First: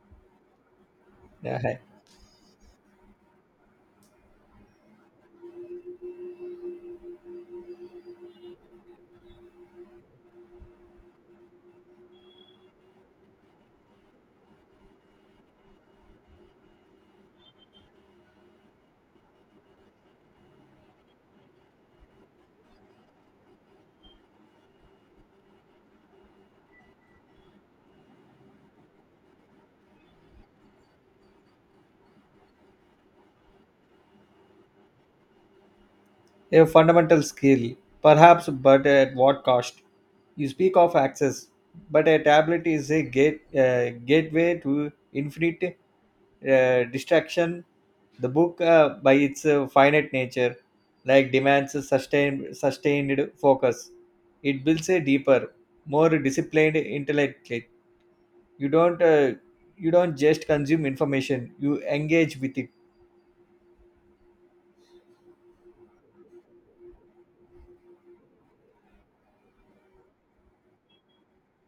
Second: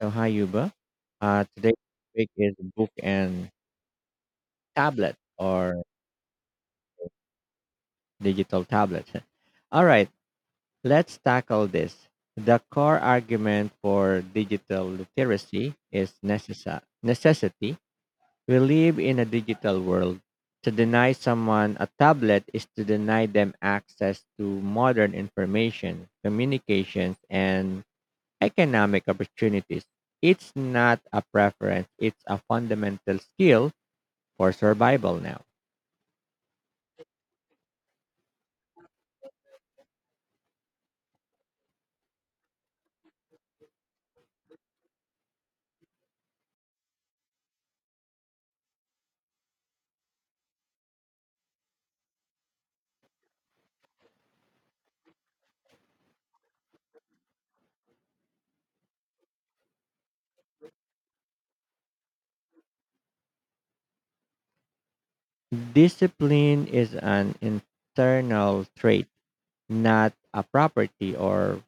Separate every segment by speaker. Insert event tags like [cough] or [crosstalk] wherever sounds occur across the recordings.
Speaker 1: So hi Yuba. Uh,
Speaker 2: Yeah,
Speaker 1: today's
Speaker 2: hi.
Speaker 1: topic is book and tablet or digital tablet. [laughs] All right, let's tackle this. The core argument for digital literacy is necessity. We live in a digital world. To deny someone a tablet is to deny them access to modern information, communications, and economic opportunities. It's not a preference, it's a fundamental skill for survival now.
Speaker 2: A fundamental skill, perhaps, but at what cost? You speak of access, but a tablet is a gateway to infinite distraction. The book, by its finite nature, like demands a sustained focus. It builds a deeper, more disciplined intellect. You don't, uh, you don't just consume information; you engage with it,
Speaker 1: Discipline is an internal trait, not a property or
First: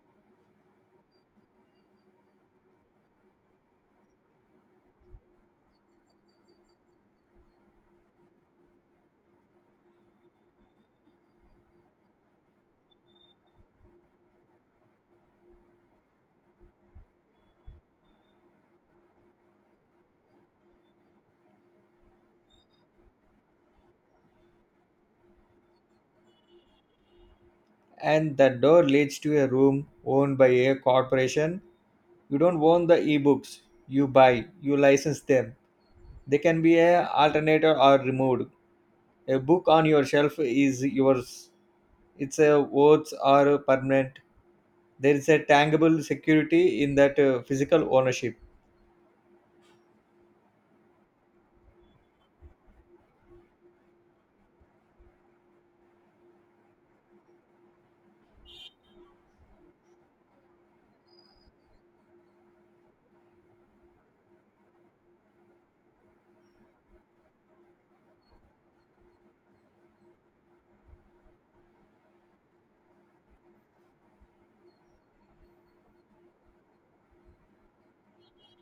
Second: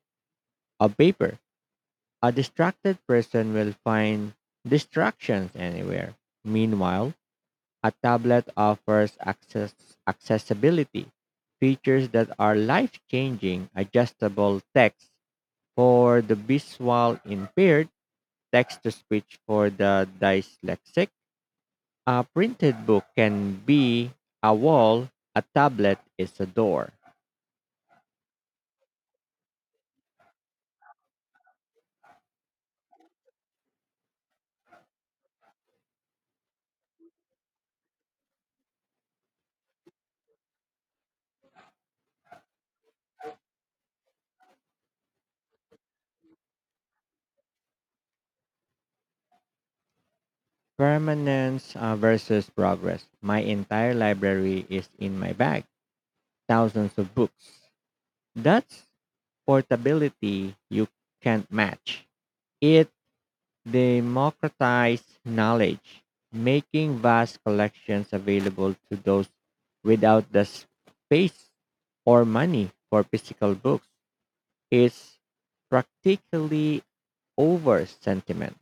Speaker 1: a paper. A distracted person will find distractions anywhere. Meanwhile, a tablet offers access accessibility, features that are life-changing, adjustable text for the visual impaired, text to speech for the dyslexic. A printed book can be a wall, a tablet is a door.
Speaker 2: and the door leads to a room owned by a corporation. You don't own the ebooks. You license them. They can be a alternated or removed. A book on your shelf is yours. It's a worth or permanent. There is a tangible security in that physical ownership.
Speaker 1: Permanence versus progress. My entire library is in my bag, thousands of books. That's portability you can't match. It democratized knowledge, making vast collections available to those without the space or money for physical books. It's practically over sentiment.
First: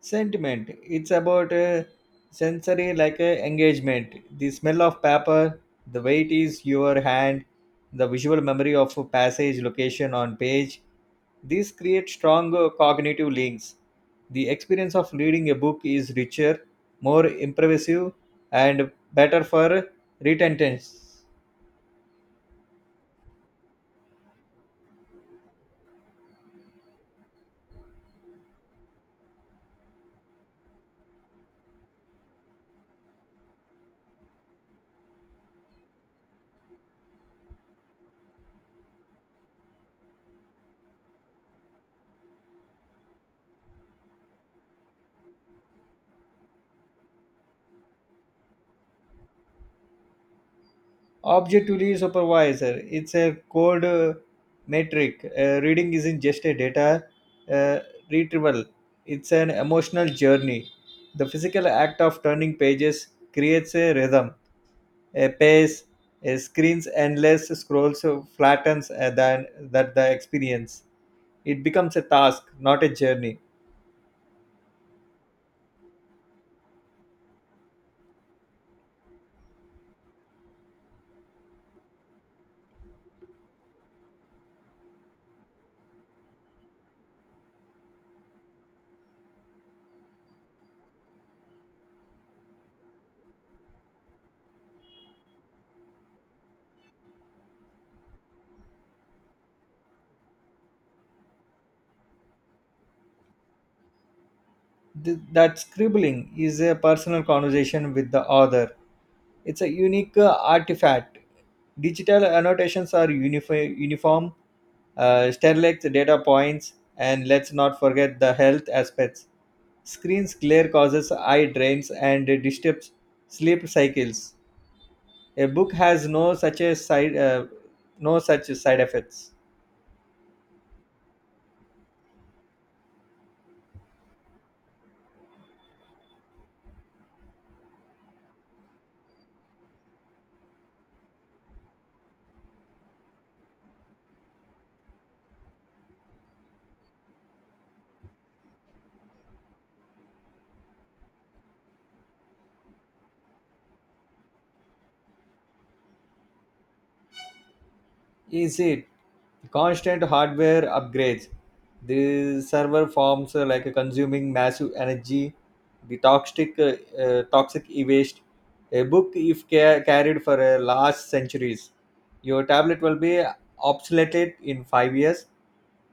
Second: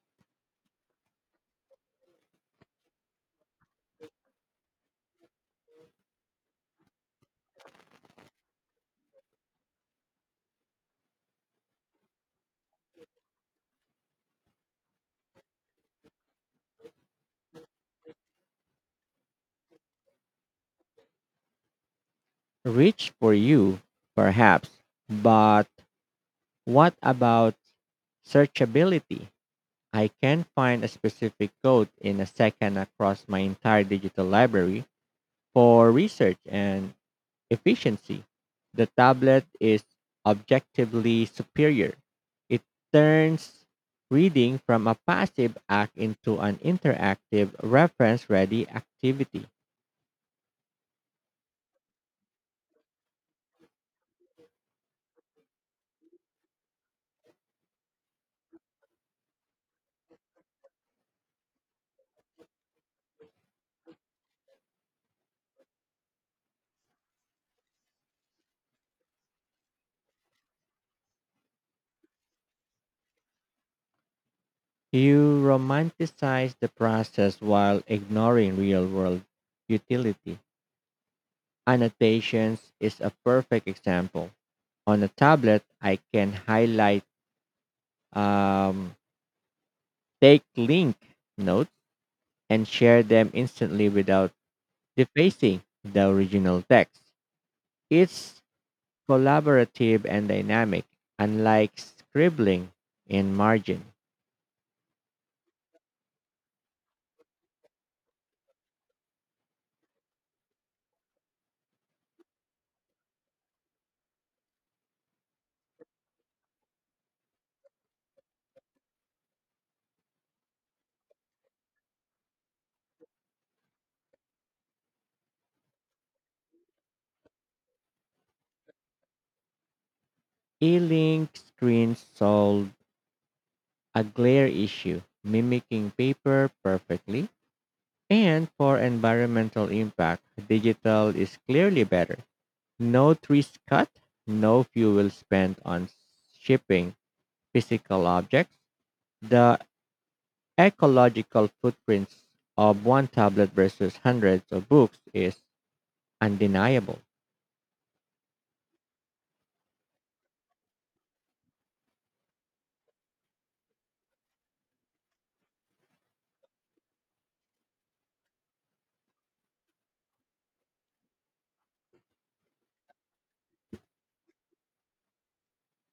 Speaker 2: Sentiment. It's about sensory like engagement. The smell of paper, the weight is your hand, the visual memory of a passage, location on page. These create strong cognitive links. The experience of reading a book is richer, more impressive, and better for retention.
Speaker 1: Rich for you, perhaps, but what about searchability? I can find a specific code in a second across my entire digital library for research and efficiency. The tablet is objectively superior. It turns reading from a passive act into an interactive reference ready activity.
Speaker 2: Objectively supervisor, it's a code metric. Reading isn't just a data uh, retrieval, it's an emotional journey. The physical act of turning pages creates a rhythm, a pace, a screen's endless scrolls flattens than that the experience. It becomes a task, not a journey.
Speaker 1: You romanticize the process while ignoring real world utility. Annotations is a perfect example. On a tablet, I can highlight, um, take link notes, and share them instantly without defacing the original text. It's collaborative and dynamic, unlike scribbling in margin.
Speaker 2: That scribbling is a personal conversation with the author. It's a unique artifact. Digital annotations are uniform, sterlets data points, and let's not forget the health aspects. Screens glare causes eye drains and disturbs sleep cycles. A book has no such side effects.
Speaker 1: E link screens solve a glare issue, mimicking paper perfectly. And for environmental impact, digital is clearly better. No trees cut, no fuel spent on shipping physical objects. The ecological footprints of one tablet versus hundreds of books is undeniable.
Speaker 2: Is it constant hardware upgrades? The server forms, like consuming massive energy, the toxic waste. A book if carried for a large centuries. Your tablet will be obsoleted in 5 years.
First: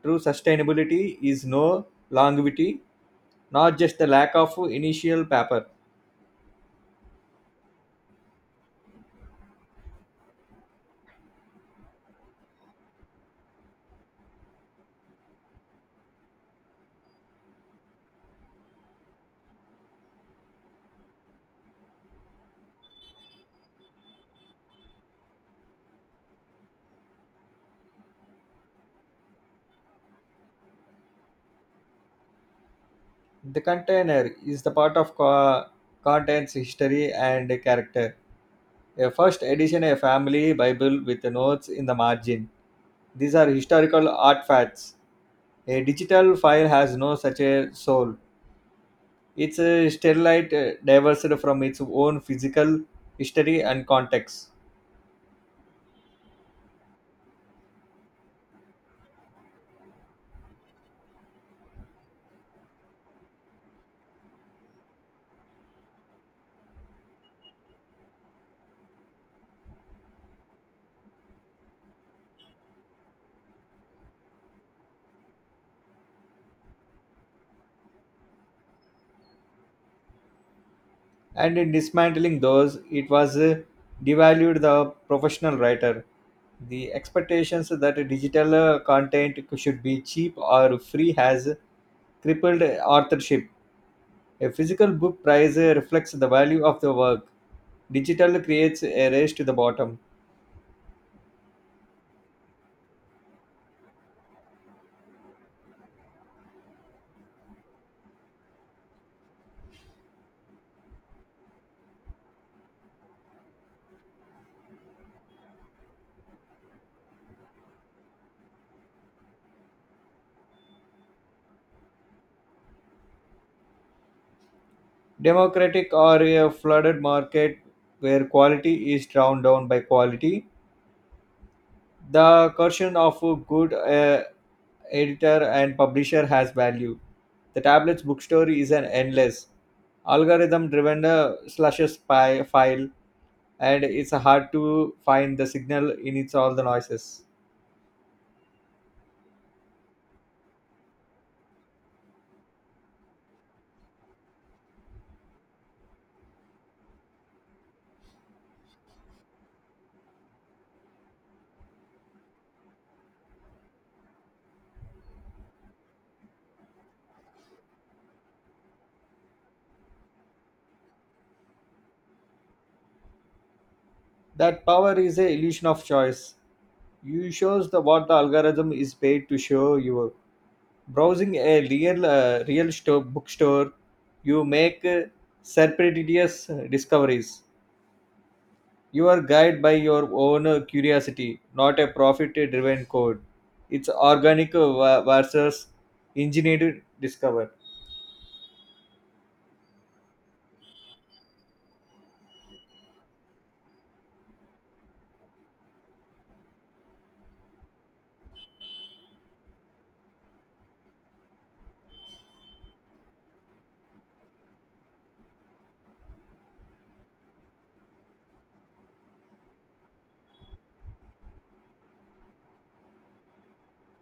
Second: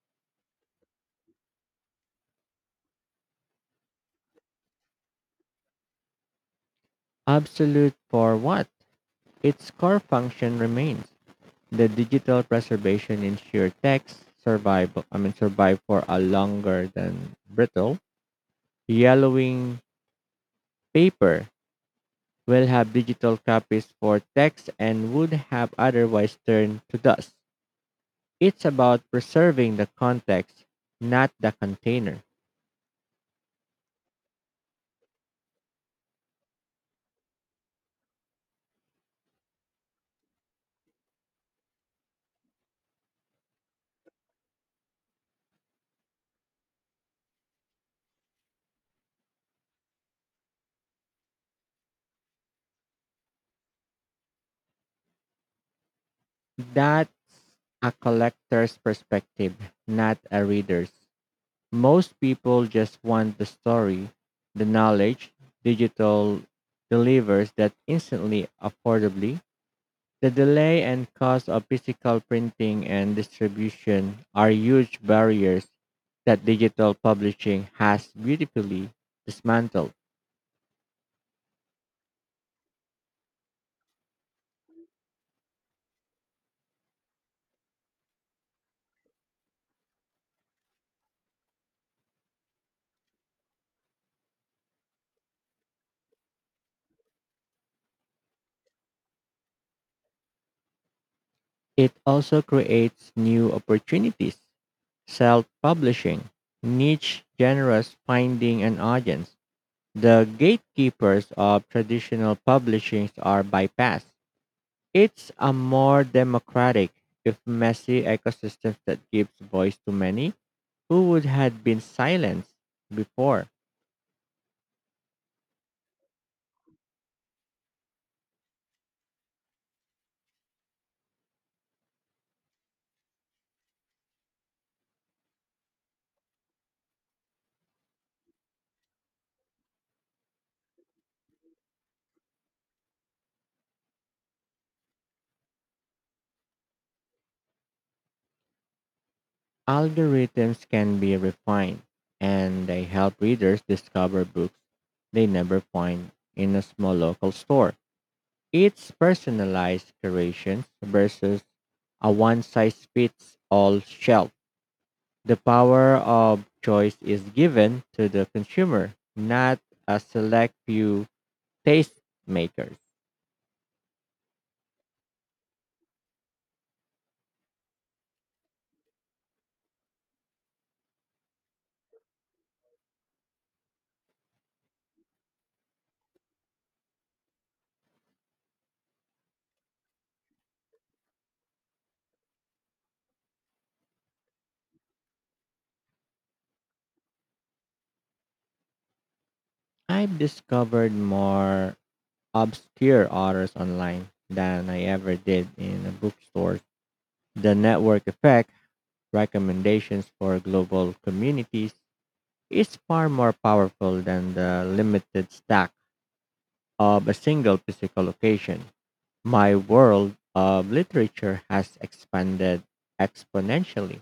Speaker 2: True sustainability is no longevity, not just the lack of initial paper.
Speaker 1: Absolute for what? Its core function remains. The digital preservation ensure text survive survive for a longer than brittle. Yellowing paper will have digital copies for text and would have otherwise turned to dust. It's about preserving the context, not the container.
Speaker 2: The container is the part of contents history and character. A first edition, a family Bible with notes in the margin. These are historical artifacts. A digital file has no such a soul. It's a sterilite divorced from its own physical history and context.
Speaker 1: That a collector's perspective, not a reader's. Most people just want the story, the knowledge digital delivers that instantly, affordably. The delay and cost of physical printing and distribution are huge barriers that digital publishing has beautifully dismantled.
Speaker 2: And in dismantling those, it was devalued the professional writer. The expectations that digital content should be cheap or free has crippled authorship. A physical book price reflects the value of the work. Digital creates a race to the bottom.
Speaker 1: It also creates new opportunities, self publishing, niche genres finding an audience. The gatekeepers of traditional publishing are bypassed. It's a more democratic, if messy, ecosystem that gives voice to many who would have been silenced before.
Speaker 2: Democratic or a flooded market where quality is drowned down by quality. The coercion of a good editor and publisher has value. The tablet's bookstore is an endless algorithm driven slashes spy file, and it's hard to find the signal in its all the noises.
Speaker 1: Algorithms can be refined, and they help readers discover books they never find in a small local store. It's personalized curation versus a one size fits all shelf. The power of choice is given to the consumer, not a select few tastemakers.
Speaker 2: That power is a illusion of choice. You shows the what the algorithm is paid to show you. Browsing a real store, bookstore, you make serendipitous discoveries. You are guided by your own curiosity, not a profit-driven code. It's organic versus engineered discover.
Speaker 1: I've discovered more obscure authors online than I ever did in a bookstore. The network effect, recommendations for global communities, is far more powerful than the limited stack of a single physical location. My world of literature has expanded exponentially.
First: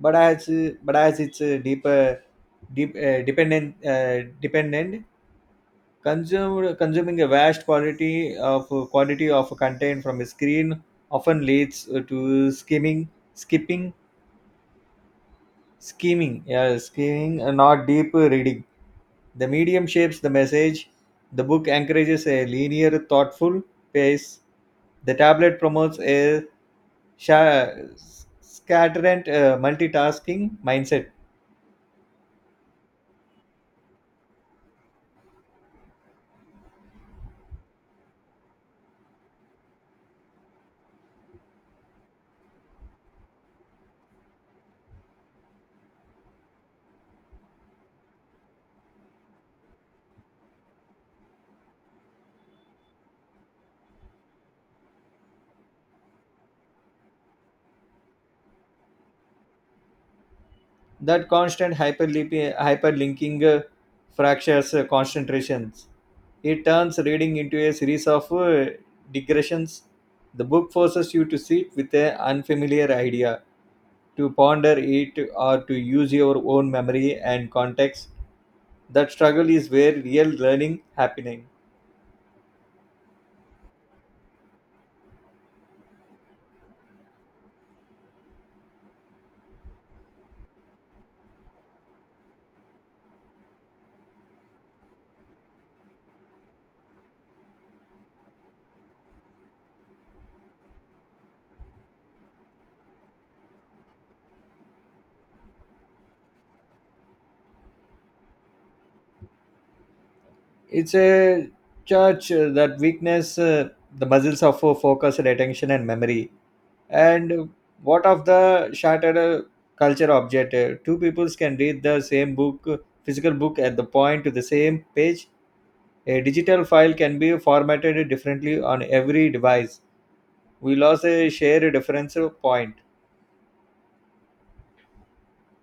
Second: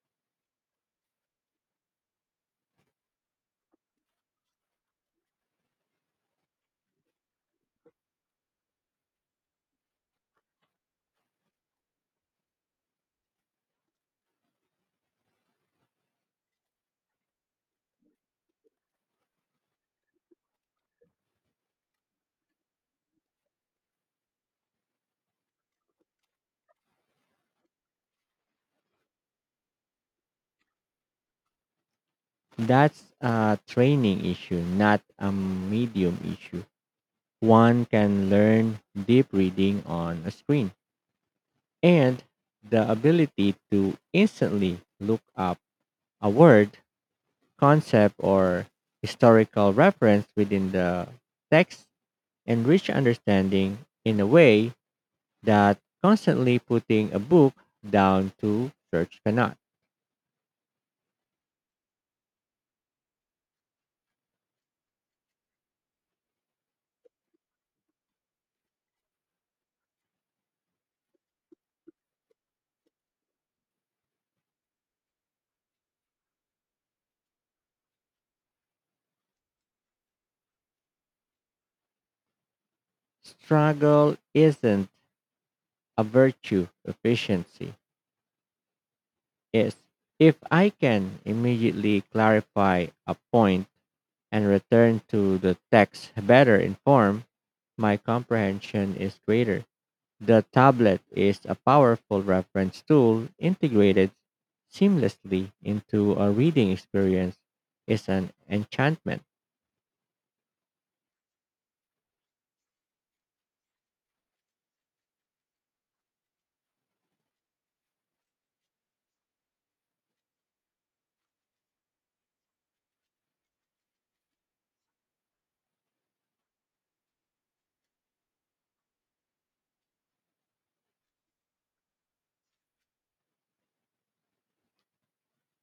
Speaker 2: But as it's deeper deep, dependent dependent consumed consuming a vast quantity of content from a screen often leads to skimming skipping Scheming, yeah, scheming, not deep reading. The medium shapes the message. The book encourages a linear, thoughtful pace. The tablet promotes a sha- scatterant multitasking mindset.
Speaker 1: That's a training issue, not a medium issue. One can learn deep reading on a screen. And the ability to instantly look up a word, concept, or historical reference within the text and reach understanding in a way that constantly putting a book down to search cannot.
Speaker 2: That constant hyperlinking fractures concentrations. It turns reading into a series of digressions. The book forces you to sit with an unfamiliar idea to ponder it or to use your own memory and context. That struggle is where real learning happening.
Speaker 1: Struggle isn't a virtue, efficiency is. If I can immediately clarify a point and return to the text better informed, my comprehension is greater. The tablet is a powerful reference tool integrated seamlessly into a reading experience is an enchantment.
Speaker 2: It's a church that weakness the muscles of focus and attention and memory. And what of the shattered culture object? Two peoples can read the same physical book at the point to the same page. A digital file can be formatted differently on every device. We lost a shared reference point.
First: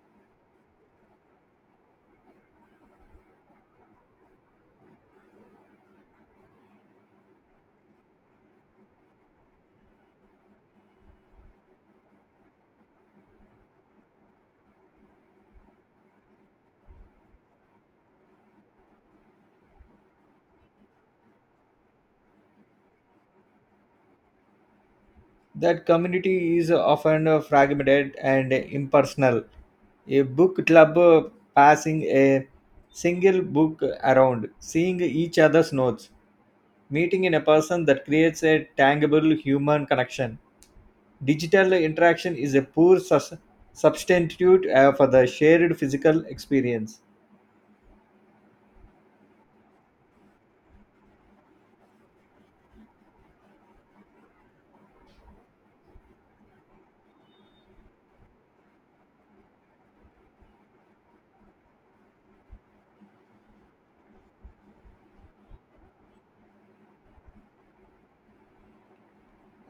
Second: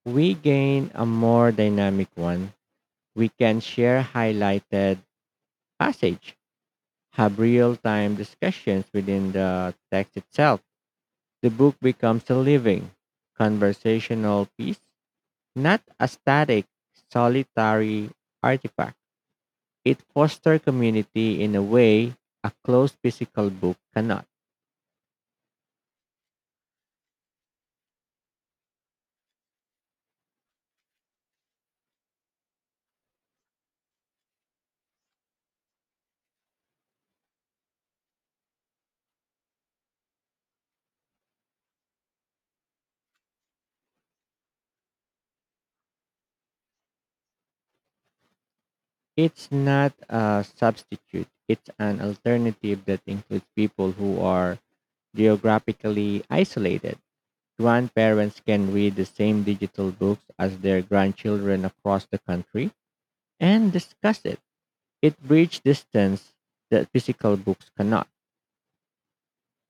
Speaker 1: We gain a more dynamic one. We can share highlighted passage, have real-time discussions within the text itself. The book becomes a living, conversational piece. Not a static, solitary artifact. It fosters community in a way a closed physical book cannot.
Speaker 2: That community is often fragmented and impersonal. A book club passing a single book around, seeing each other's notes, meeting in a person that creates a tangible human connection. Digital interaction is a poor substitute for the shared physical experience.
Speaker 1: It's not a substitute, it's an alternative that includes people who are geographically isolated. Grandparents can read the same digital books as their grandchildren across the country and discuss it. It bridges distance that physical books cannot.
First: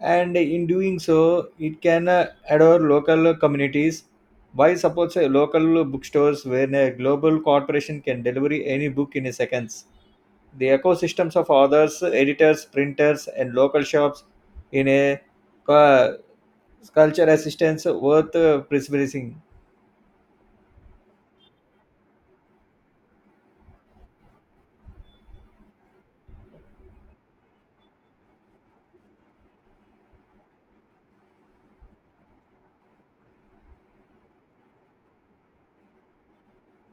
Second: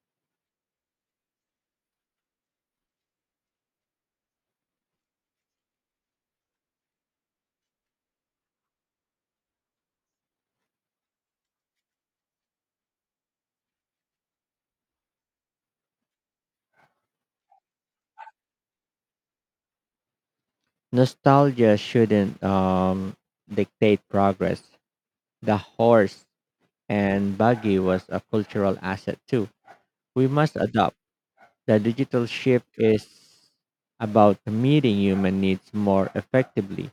Speaker 2: And in doing so, it can adore local communities. Why supports local bookstores where a global corporation can deliver any book in a seconds? The ecosystems of authors, editors, printers, and local shops in a cu- culture assistance worth preserving.
Speaker 1: Nostalgia shouldn't dictate progress. The horse and buggy was a cultural asset too. We must adopt. The digital shift is about meeting human needs more effectively,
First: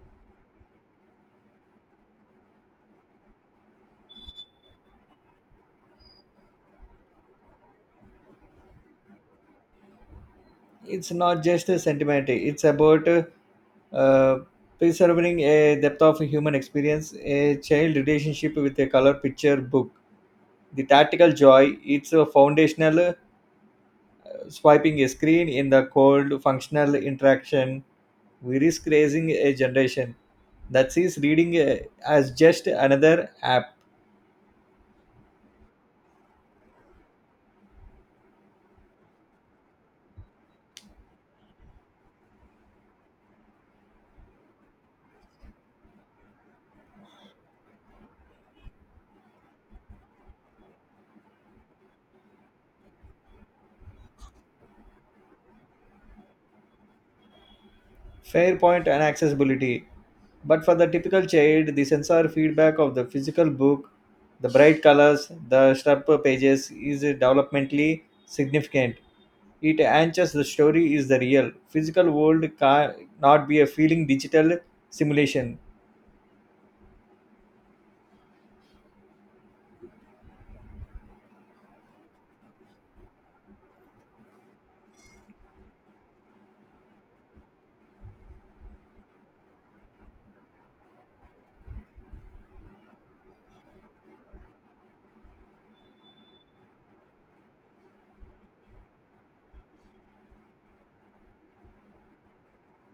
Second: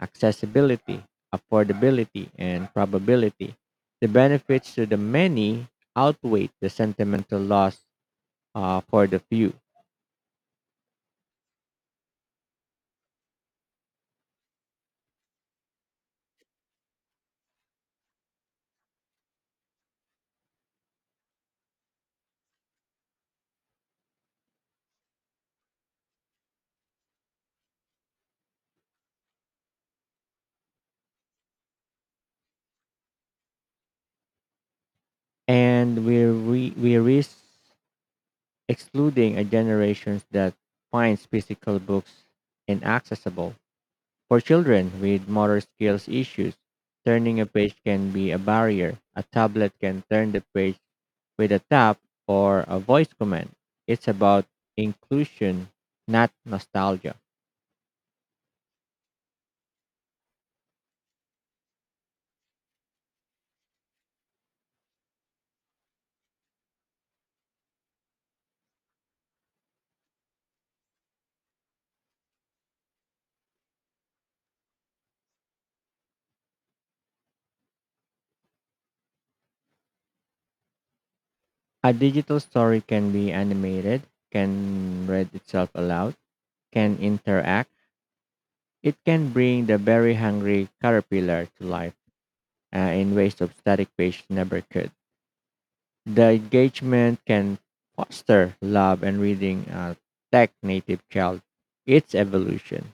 Speaker 1: accessibility, affordability, and probability. The benefits to the many outweigh the sentimental loss for the few.
Speaker 2: It's not just a sentiment, it's about uh, preserving a depth of human experience, a child relationship with a color picture book. The tactile joy, it's a foundational. Swiping a screen in the cold, functional interaction, we risk raising a generation that sees reading as just another app.
Speaker 1: And we risk excluding a generation that finds physical books inaccessible. For children with motor skills issues, turning a page can be a barrier. A tablet can turn the page with a tap or a voice command. It's about inclusion, not nostalgia.
Speaker 2: Fair point and accessibility. But for the typical child, the sensor feedback of the physical book, the bright colors, the sharp pages is developmentally significant. It anchors the story is the real. Physical world can not be a feeling digital simulation.
Speaker 1: A digital story can be animated, can read itself aloud, can interact. It can bring the very hungry caterpillar to life in ways of static page never could. The engagement can foster love and reading a tech native child. It's evolution.